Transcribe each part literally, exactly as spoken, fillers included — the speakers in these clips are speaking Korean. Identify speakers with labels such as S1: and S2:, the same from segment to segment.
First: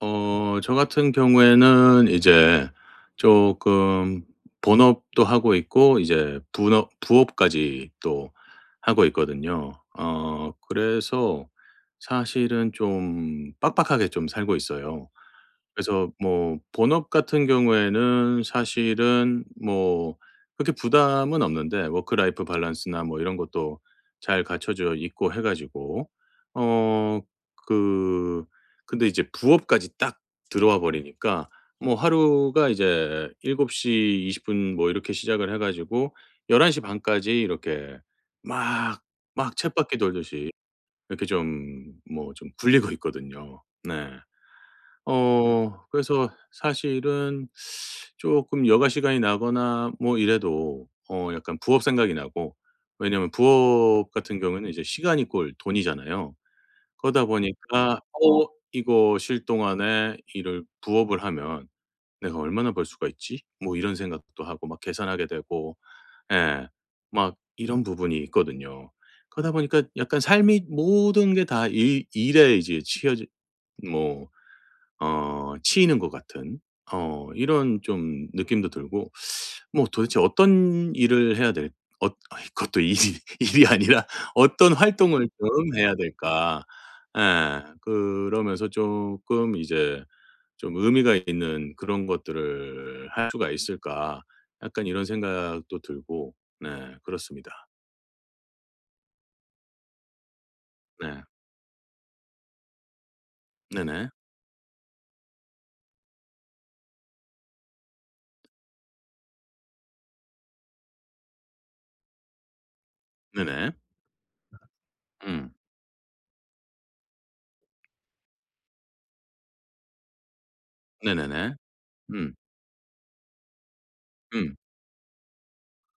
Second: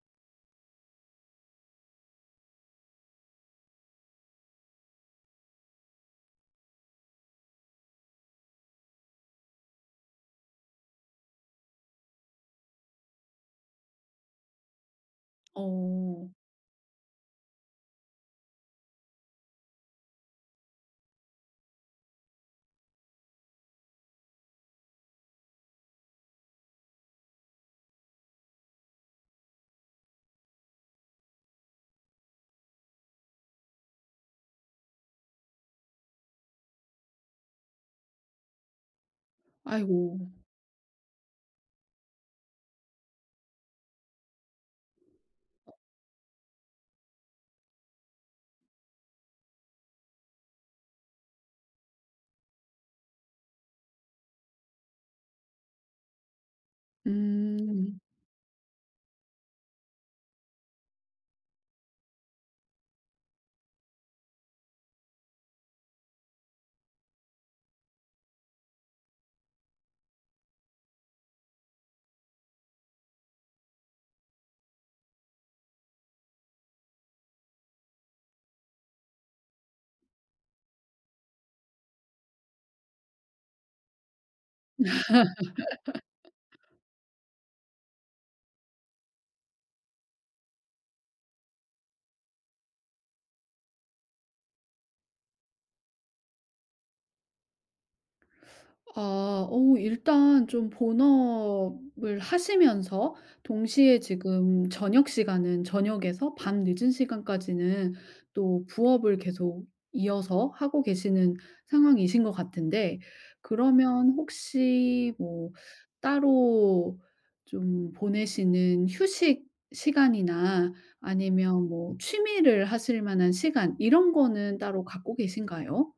S1: 어 저 같은 경우에는 이제 조금 본업도 하고 있고 이제 분업 부업까지 또 하고 있거든요. 어 그래서 사실은 좀 빡빡하게 좀 살고 있어요. 그래서
S2: 어.
S1: 뭐 본업 같은 경우에는 사실은 뭐 그렇게 부담은 없는데 워크 라이프 밸런스나 뭐 이런 것도 잘 갖춰져 있고 해 가지고 어 그 근데 이제 부업까지 딱 들어와 버리니까 뭐 하루가 이제 일곱 시 이십 분 뭐 이렇게 시작을 해 가지고 한 한 시 반 까지 이렇게 막 막 쳇바퀴
S2: 아이고.
S1: 돌듯이 이렇게 좀 뭐 좀 굴리고 있거든요. 네. 어 그래서 사실은 조금 여가 시간이 나거나 뭐 이래도 어 약간 부업 생각이 나고 왜냐면 부업 같은 경우에는 이제 시간이 꼴 돈이잖아요. 그러다 보니까
S2: 음.
S1: '어 이거 쉴 동안에 일을 부업을 하면 내가 얼마나 벌 수가 있지?' 뭐 이런 생각도 하고 막 계산하게 되고 예 막 이런 부분이 있거든요. 그러다 보니까 약간 삶이 모든 게 다 일 일에 이제 치여지 뭐 어 치이는 것 같은 어 이런 좀 느낌도 들고 뭐 도대체 어떤 일을 해야 될엇 그것도 일이 일이 아니라 '어떤 활동을 좀 해야 될까.' 예. 그러면서 조금 이제 좀 '의미가 있는 그런 것들을 할 수가 있을까.' 약간 이런 생각도 들고 네 그렇습니다.
S2: 아. 어 일단 좀
S1: 네.
S2: 본업을 하시면서 동시에
S1: 네네.
S2: 지금 저녁 시간은 저녁에서 밤 늦은 시간까지는 또 부업을 계속 이어서 하고 계시는 상황이신 것 같은데,
S1: 네네.
S2: 그러면 혹시 뭐
S1: 음.
S2: 따로 좀 보내시는 휴식 시간이나
S1: 네네네.
S2: 아니면 뭐
S1: 음.
S2: 취미를 하실 만한 시간 이런
S1: 음.
S2: 거는 따로 갖고 계신가요?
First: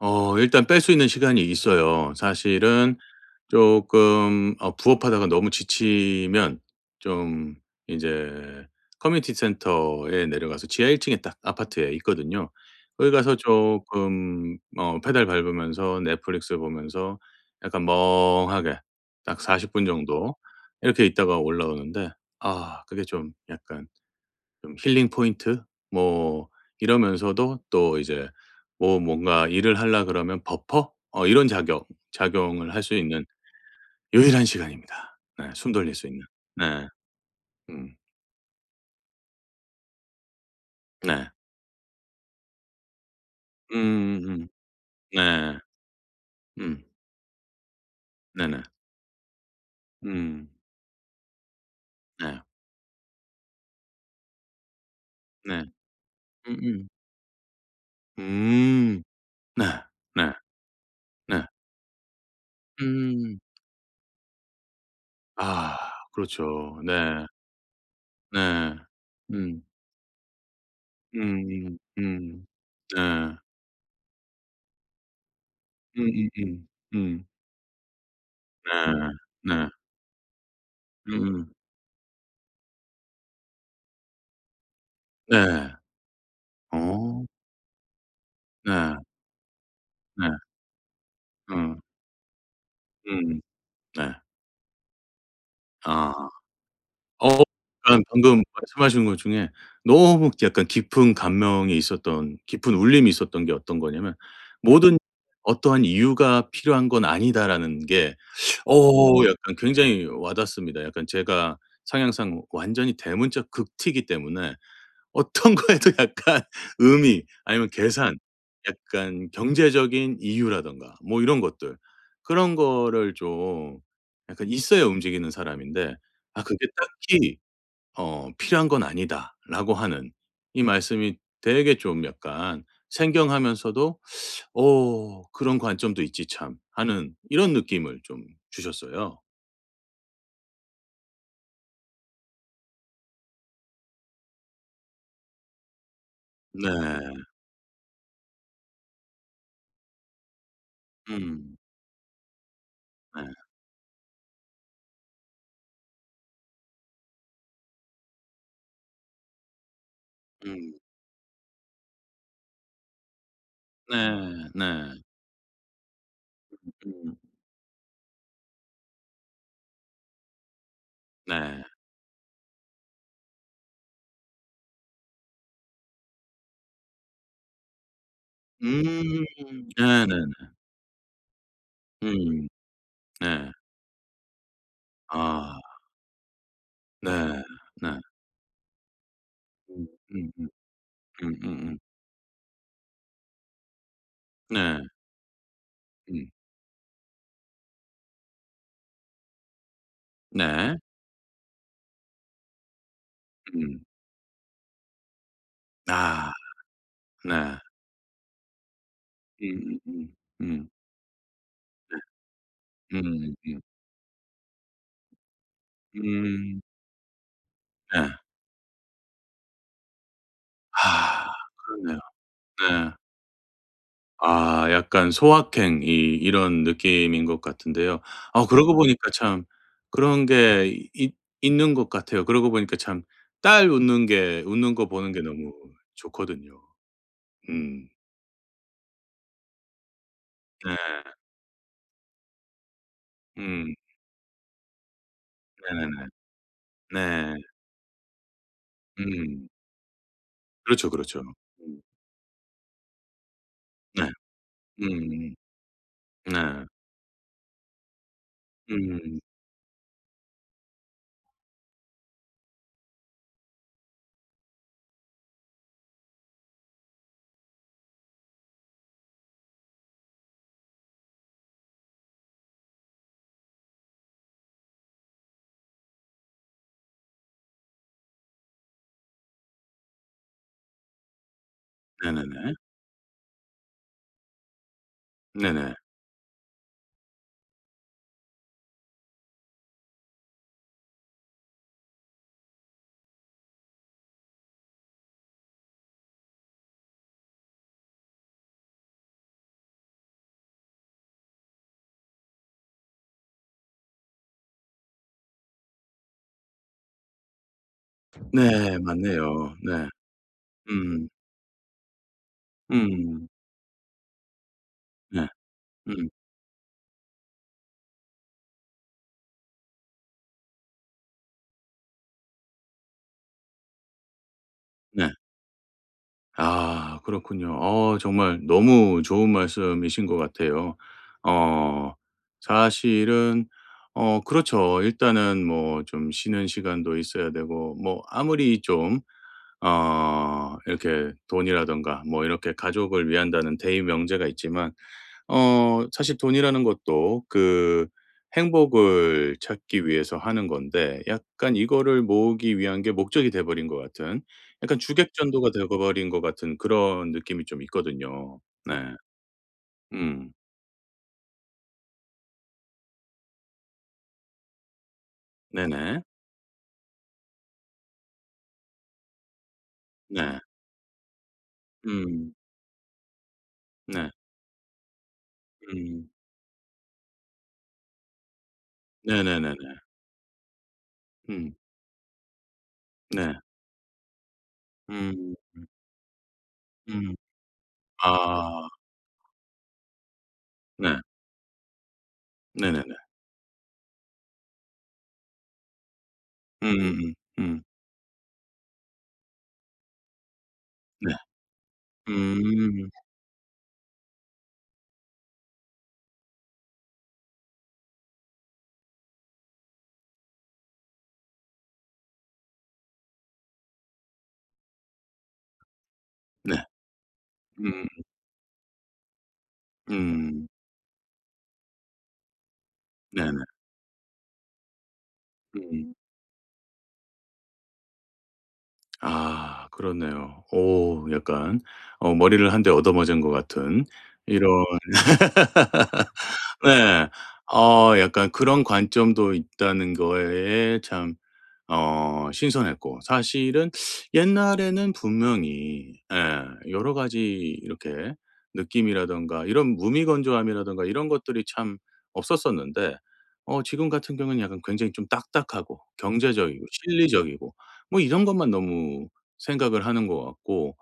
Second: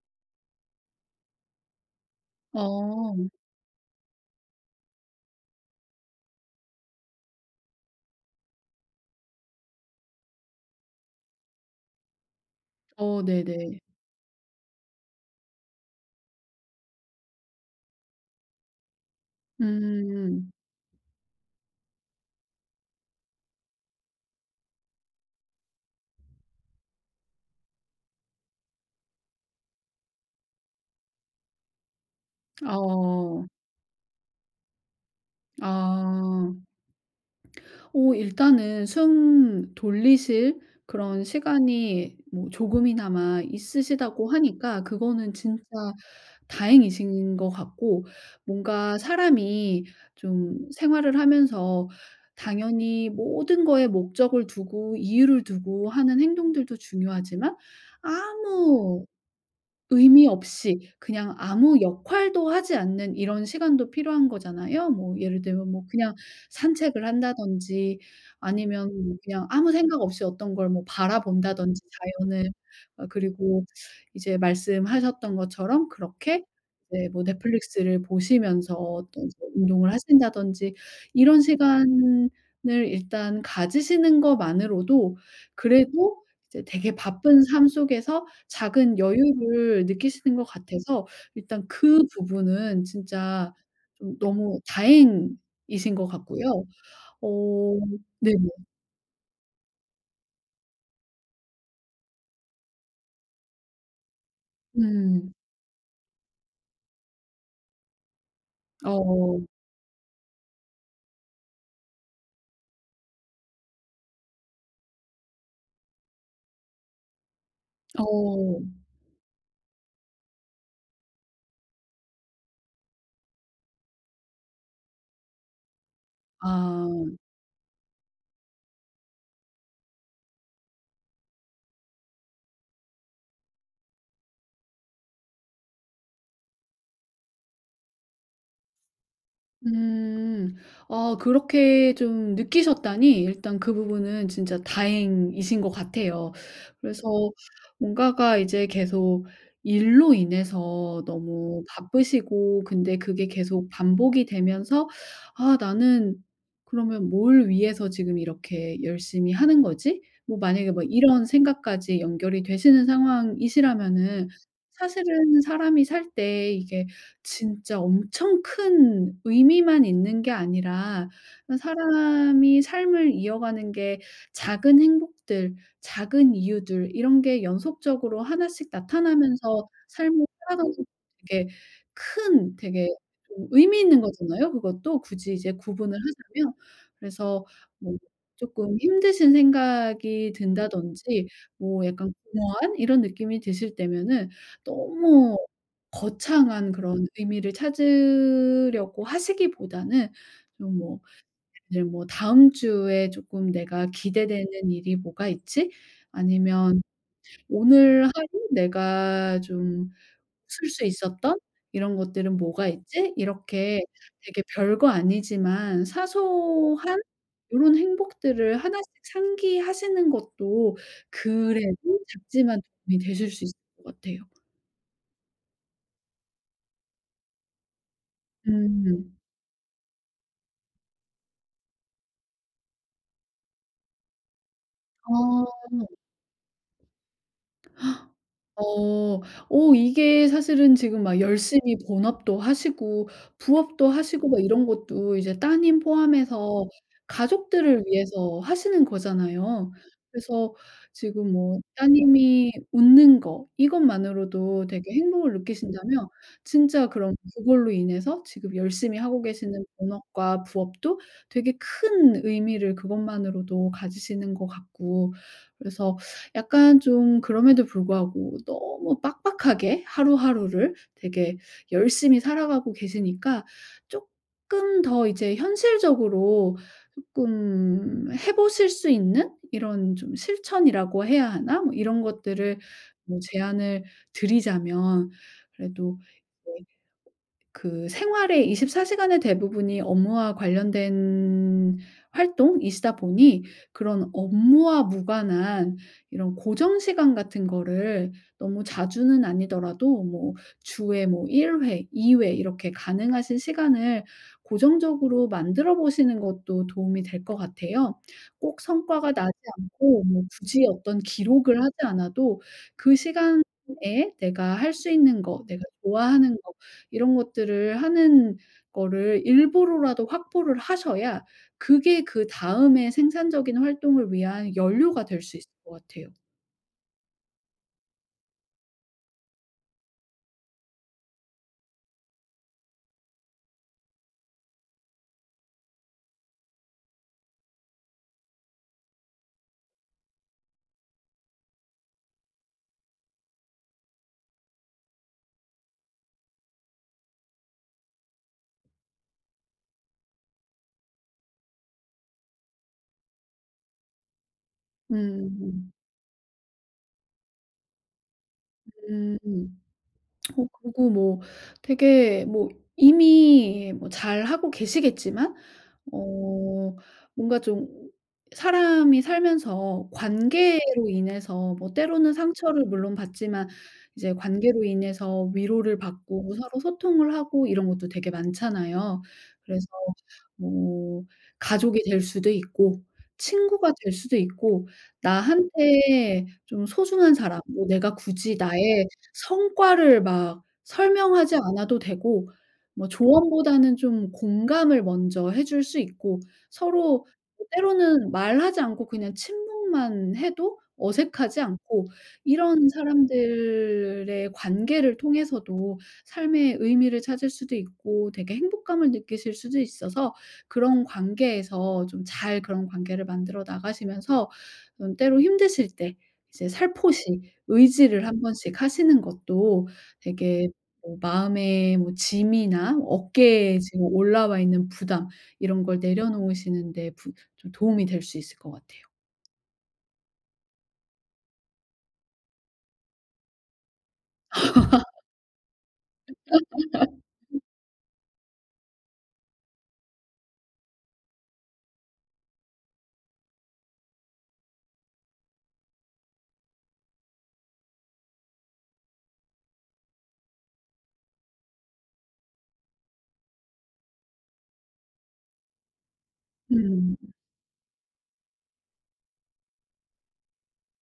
S1: 어 일단 뺄 수 있는 시간이 있어요. 사실은
S2: 어.
S1: 조금 어 부업하다가 너무 지치면 좀 이제 커뮤니티 센터에 내려가서 지하 일 층에 딱 아파트에 있거든요. 거기
S2: 어
S1: 가서
S2: 네네.
S1: 조금 어 페달 밟으면서 넷플릭스 보면서 약간 멍하게 딱 사십 분 정도
S2: 음.
S1: 이렇게 있다가 올라오는데 아 그게 좀 약간 좀 힐링 포인트 뭐 이러면서도 또 이제 뭐 뭔가 일을 하려 그러면 버퍼 어 이런 작용 작용을 할 수 있는
S2: 어.
S1: 유일한 시간입니다. 네. 숨 돌릴 수 있는.
S2: 아.
S1: 네. 음.
S2: 오. 일단은 숨 돌리실 그런
S1: 네.
S2: 시간이 뭐 조금이나마
S1: 음
S2: 있으시다고
S1: 음
S2: 하니까 그거는
S1: 네.
S2: 진짜
S1: 음.
S2: 다행이신 것 같고,
S1: 네네.
S2: 뭔가 사람이
S1: 음.
S2: 좀 생활을 하면서
S1: 네.
S2: 당연히 모든 거에 목적을 두고 이유를
S1: 네.
S2: 두고 하는
S1: 음
S2: 행동들도
S1: 음.
S2: 중요하지만
S1: 음. 음,
S2: 아무
S1: 네.
S2: 의미
S1: 네.
S2: 없이 그냥
S1: 네.
S2: 아무 역할도 하지 않는
S1: 음.
S2: 이런 시간도 필요한 거잖아요. 뭐 예를 들면
S1: 아
S2: 뭐 그냥
S1: 그렇죠.
S2: 산책을
S1: 네.
S2: 한다든지,
S1: 네.
S2: 아니면 뭐 그냥
S1: 음.
S2: 아무 생각 없이 어떤 걸 뭐
S1: 음음.
S2: 바라본다든지,
S1: 음. 음.
S2: 자연을. 어
S1: 네.
S2: 그리고 이제 말씀하셨던 것처럼
S1: 음음음.
S2: 그렇게
S1: 음. 음,
S2: 이제 뭐
S1: 음.
S2: 넷플릭스를 보시면서
S1: 네.
S2: 또 이제
S1: 네.
S2: 운동을 하신다든지, 이런
S1: 음음.
S2: 시간을 일단 가지시는 것만으로도
S1: 네.
S2: 그래도 이제 되게
S1: 어.
S2: 바쁜 삶 속에서
S1: 네.
S2: 작은 여유를
S1: 네.
S2: 느끼시는 것 같아서 일단
S1: 음.
S2: 그 부분은
S1: 음.
S2: 진짜
S1: 네.
S2: 좀 너무 다행이신 것
S1: 아.
S2: 같고요. 어
S1: 어 약간 방금
S2: 네네.
S1: 말씀하신 것 중에 너무 약간 깊은 감명이 있었던 깊은 울림이 있었던 게 어떤 거냐면 "모든
S2: 음.
S1: 어떠한 이유가 필요한 건 아니다."라는 게 어
S2: 어.
S1: 약간 굉장히 와닿습니다. 약간 제가 성향상 완전히 대문자 극T이기 때문에 어떤 거에도 약간 의미 아니면 계산
S2: 어.
S1: 약간 경제적인 이유라든가 뭐 이런 것들 그런 거를 좀 약간 있어야 움직이는 사람인데 '아 그게
S2: 아.
S1: 딱히 어 필요한 건 아니다.'라고 하는 이 말씀이 되게 좀 약간 생경하면서도 오 그런 관점도 있지 참.' 하는 이런 느낌을 좀 주셨어요.
S2: 음. 아 그렇게 좀 느끼셨다니 일단 그 부분은 진짜 다행이신 것 같아요. 그래서
S1: 네.
S2: 뭔가가 이제 계속 일로 인해서
S1: 음.
S2: 너무 바쁘시고 근데
S1: 네.
S2: 그게 계속 반복이 되면서 '아 나는 그러면 뭘 위해서 지금 이렇게 열심히 하는 거지?' 뭐 만약에
S1: 음.
S2: 뭐 이런 생각까지 연결이 되시는 상황이시라면은,
S1: 네. 네.
S2: 사실은 사람이 살 때 이게
S1: 음.
S2: 진짜 엄청 큰 의미만 있는 게 아니라 어
S1: 네.
S2: 사람이 삶을 이어가는 게 작은 행복들, 작은 이유들 이런 게 연속적으로 하나씩
S1: 음.
S2: 나타나면서
S1: 네네네.
S2: 삶을 살아가는 되게
S1: 음.
S2: 큰 되게 좀
S1: 네.
S2: 의미 있는 거잖아요, 그것도 굳이 이제
S1: 아.
S2: 구분을 하자면.
S1: 네.
S2: 그래서
S1: 네.
S2: 뭐쪼 힘드신
S1: 음.
S2: 생각이
S1: 음음.
S2: 든다든지
S1: 음음음.
S2: 뭐 약간 공허한 이런 느낌이 드실 때면은
S1: 네.
S2: 너무
S1: 음.
S2: 거창한 그런 의미를 찾으려고 하시기보다는
S1: 네.
S2: 좀 뭐 예를 뭐 '다음 주에 쪼끔
S1: 음.
S2: 내가 기대되는 일이 뭐가 있지?'
S1: 아.
S2: 아니면
S1: 네.
S2: '오늘 하루 내가 좀
S1: 음음음.
S2: 웃을
S1: 음.
S2: 수 있었던 이런 것들은 뭐가
S1: 음음
S2: 있지?'
S1: 음. 음.
S2: 이렇게 되게 별거 아니지만
S1: 음, 음. 음.
S2: 사소한 요런
S1: 네.
S2: 행복들을 하나씩 상기하시는 것도
S1: 아.
S2: 그래도
S1: 그렇네요.
S2: 작지만
S1: 네.
S2: 도움이 되실 수 있을 것 같아요.
S1: 아 약간 소확행 이 이런 느낌인 것 같은데요. 아 그러고 보니까
S2: 음.
S1: 참 그런 게 있 있는 것 같아요. 그러고 보니까 참 딸 웃는 게 웃는 거 보는 게 너무
S2: 아.
S1: 좋거든요. 음.
S2: 어. 오 이게
S1: 네.
S2: 사실은 지금 막 열심히 본업도 하시고
S1: 음.
S2: 부업도 하시고 막 이런 것도 이제 따님
S1: 네네네.
S2: 포함해서
S1: 네.
S2: 가족들을 위해서 하시는
S1: 음.
S2: 거잖아요. 그래서
S1: 그렇죠, 그렇죠.
S2: 지금 뭐
S1: 음.
S2: 따님이 웃는 거
S1: 네.
S2: 이것만으로도 되게 행복을
S1: 음음.
S2: 느끼신다면
S1: 네.
S2: 진짜 그럼 그걸로 인해서 지금 열심히 하고
S1: 음.
S2: 계시는 본업과 부업도 되게 큰 의미를 그것만으로도 가지시는 것 같고, 그래서 약간 좀 그럼에도 불구하고 너무 빡빡하게 하루하루를 되게 열심히 살아가고 계시니까 조금 더 이제 현실적으로 조금 해 보실 수 있는 이런 좀 실천이라고 해야 하나? 뭐 이런
S1: 네네네.
S2: 것들을 뭐 제안을 드리자면,
S1: 네네.
S2: 그래도 그 생활의 이십사 시간의 대부분이 업무와 관련된 활동이시다 보니 그런 업무와 무관한 이런 고정 시간 같은 거를 너무 자주는 아니더라도 뭐 주에 뭐 일 회, 이 회 이렇게 가능하신 시간을 고정적으로 만들어 보시는 것도 도움이 될 것 같아요. 꼭
S1: 네.
S2: 성과가 나지
S1: 맞네요. 네.
S2: 않고 뭐 굳이 어떤
S1: 음.
S2: 기록을 하지 않아도 그
S1: 음.
S2: 시간에 내가 할 수 있는
S1: 네.
S2: 거, 내가
S1: 음.
S2: 좋아하는 거 이런 것들을 하는 거를 일부러라도 확보를 하셔야 그게 그다음에 생산적인 활동을 위한 연료가
S1: 네.
S2: 될 수 있을 것 같아요.
S1: 아 그렇군요. 어 정말 너무 좋은 말씀이신 것 같아요. 어 사실은 어 그렇죠. 일단은 뭐 좀 쉬는 시간도 있어야 되고 뭐 아무리 좀 어 이렇게 돈이라든가 뭐 이렇게 가족을 위한다는 대의 명제가 있지만 어 사실 돈이라는 것도 그 행복을 찾기 위해서 하는 건데 약간 이거를 모으기 위한 게 목적이 돼 버린 것 같은 약간 주객전도가 돼
S2: 음.
S1: 버린 것 같은 그런 느낌이 좀 있거든요. 네.
S2: 음. 음.
S1: 음.
S2: 어 그리고 뭐 되게 뭐 이미 뭐 잘하고 계시겠지만
S1: 네네.
S2: 어 뭔가 좀 사람이 살면서
S1: 네.
S2: 관계로 인해서 뭐 때로는
S1: 음.
S2: 상처를 물론 받지만
S1: 네.
S2: 이제 관계로 인해서 위로를
S1: 음.
S2: 받고 서로 소통을 하고 이런 것도 되게 많잖아요.
S1: 네네네네.
S2: 그래서 뭐
S1: 음.
S2: 가족이 될 수도 있고
S1: 네.
S2: 친구가 될 수도 있고
S1: 음.
S2: 나한테 좀 소중한
S1: 음.
S2: 사람, 뭐 내가 굳이
S1: 아.
S2: 나의 성과를 막
S1: 네.
S2: 설명하지 않아도 되고 뭐
S1: 네네네.
S2: 조언보다는 좀 공감을 먼저 해줄 수 있고
S1: 음음음. 음.
S2: 서로
S1: 음, 음,
S2: 때로는 말하지 않고 그냥 침묵만 해도
S1: 네.
S2: 어색하지 않고 이런
S1: 음.
S2: 사람들의 관계를 통해서도 삶의 의미를 찾을 수도 있고 되게 행복감을 느끼실 수도 있어서, 그런 관계에서 좀 잘 그런 관계를 만들어 나가시면서 음 때로 힘드실 때 이제
S1: 네.
S2: 살포시
S1: 음.
S2: 의지를 한 번씩 하시는 것도
S1: 음.
S2: 되게 뭐 마음의 뭐 짐이나
S1: 네네.
S2: 어깨에 지금 올라와 있는 부담 이런 걸
S1: 음.
S2: 내려놓으시는 데 부 좀 도움이 될 수 있을 것 같아요.
S1: 아 그렇네요. 오 약간 어 머리를 한 대 얻어맞은 것 같은 이런 네. 어 약간 그런 관점도 있다는 거에 참 어 신선했고 사실은 옛날에는 분명히 예 여러 가지 이렇게 느낌이라든가 이런 무미건조함이라든가 이런 것들이 참 없었었는데 어 지금 같은 경우는 약간 굉장히 좀 딱딱하고 경제적이고
S2: 음.
S1: 실리적이고 뭐 이런 것만 너무 생각을 하는 것 같고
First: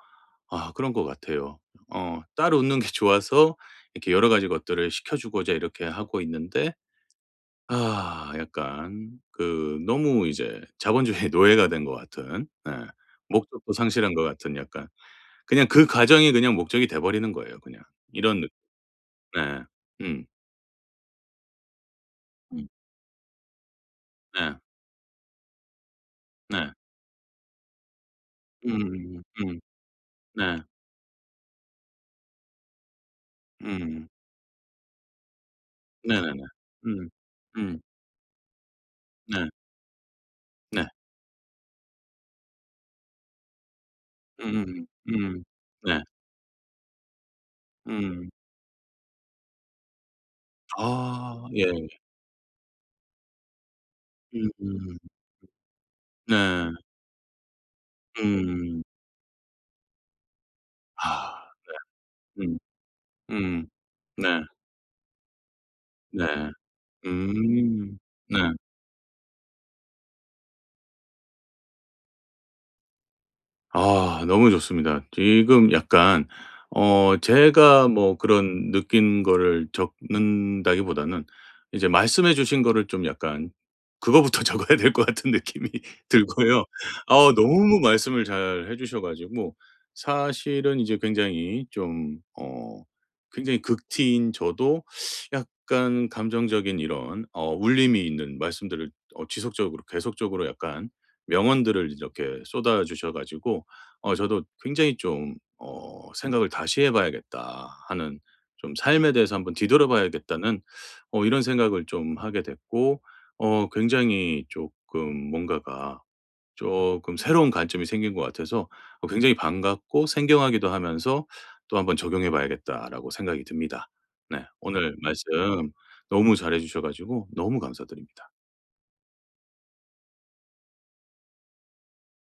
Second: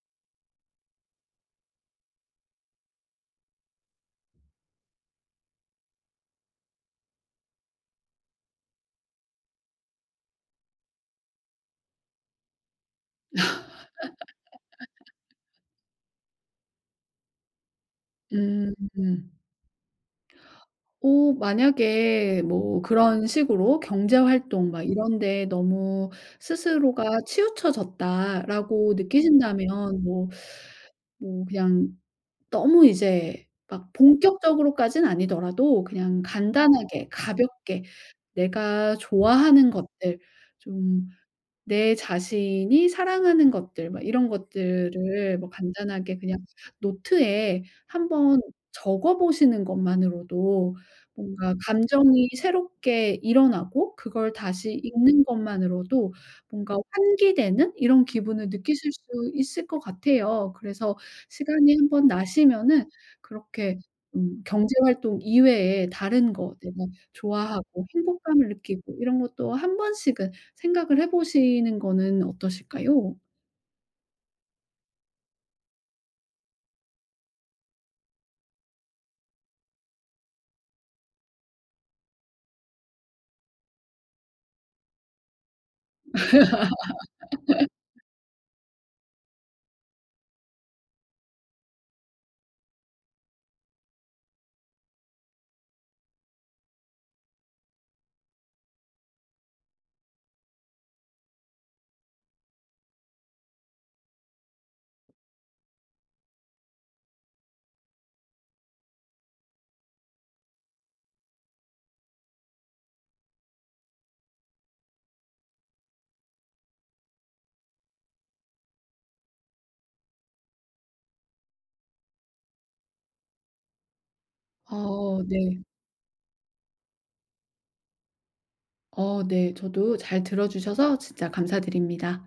S1: 아 그런 것 같아요. 어 딸 웃는 게 좋아서 이렇게 여러 가지 것들을 시켜 주고자 이렇게 하고 있는데 아 약간 그 너무 이제 자본주의의 노예가 된 것 같은 네. 목적도 상실한 것 같은 약간 그냥 그 과정이 그냥 목적이 돼 버리는 거예요 그냥. 이런 느
S2: 음.
S1: 네. 음.
S2: 어 만약에
S1: 음.
S2: 뭐 그런 식으로 '경제
S1: 네.
S2: 활동 막 이런 데에 너무
S1: 네.
S2: 스스로가 치우쳐졌다.'라고
S1: 음음음 음. 음.
S2: 느끼신다면 뭐
S1: 네.
S2: 뭐 그냥 너무 이제 막
S1: 음.
S2: 본격적으로까진 아니더라도 그냥
S1: 네네네.
S2: 간단하게
S1: 음. 음.
S2: 가볍게 내가
S1: 네.
S2: 좋아하는 것들
S1: 네.
S2: 좀 내 자신이 사랑하는 것들 막 이런
S1: 음음.
S2: 것들을
S1: 음.
S2: 뭐
S1: 네.
S2: 간단하게 그냥 노트에
S1: 음.
S2: 한번 적어 보시는 것만으로도
S1: 아
S2: 뭔가
S1: 예.
S2: 감정이 새롭게 일어나고 그걸 다시
S1: 음음.
S2: 읽는 것만으로도 뭔가
S1: 네.
S2: 환기되는 이런 기분을
S1: 음.
S2: 느끼실 수 있을 것 같아요. 그래서
S1: 아.
S2: 시간이 한번
S1: 음.
S2: 나시면은
S1: 음.
S2: 그렇게
S1: 네.
S2: 음 경제 활동 이외에
S1: 네.
S2: 다른 거 내가 좋아하고
S1: 음. 네.
S2: 행복감을 느끼고 이런 것도 한 번씩은 생각을 해 보시는 거는 어떠실까요?
S1: 아 너무 좋습니다. 지금 약간 어 제가 뭐 그런 느낀 거를 적는다기보다는 이제 말씀해 주신 거를 좀 약간 그거부터 적어야 될 것 같은 느낌이 들고요. 아 너무 말씀을 잘 해 주셔 가지고 사실은 이제 굉장히 좀 어 굉장히 극티인 저도 약간 감정적인 이런 어 울림이 있는 말씀들을 어 지속적으로 계속적으로 약간 명언들을 이렇게 쏟아 주셔 가지고 어 저도 굉장히 좀 어 '생각을 다시 해 봐야겠다.' 하는 좀 '삶에 대해서 한번 뒤돌아봐야겠다.'는 어 이런 생각을 좀 하게 됐고 어 굉장히 조금 뭔가가 조금 새로운 관점이 생긴 것 같아서 어 굉장히 반갑고 생경하기도 하면서 '또 한번 적용해 봐야겠다.'라고 생각이 듭니다. 네. 오늘
S2: 아
S1: 말씀
S2: 네.
S1: 너무 잘해 주셔 가지고 너무 감사드립니다.
S2: 어 네. 저도 잘 들어 주셔서 진짜 감사드립니다.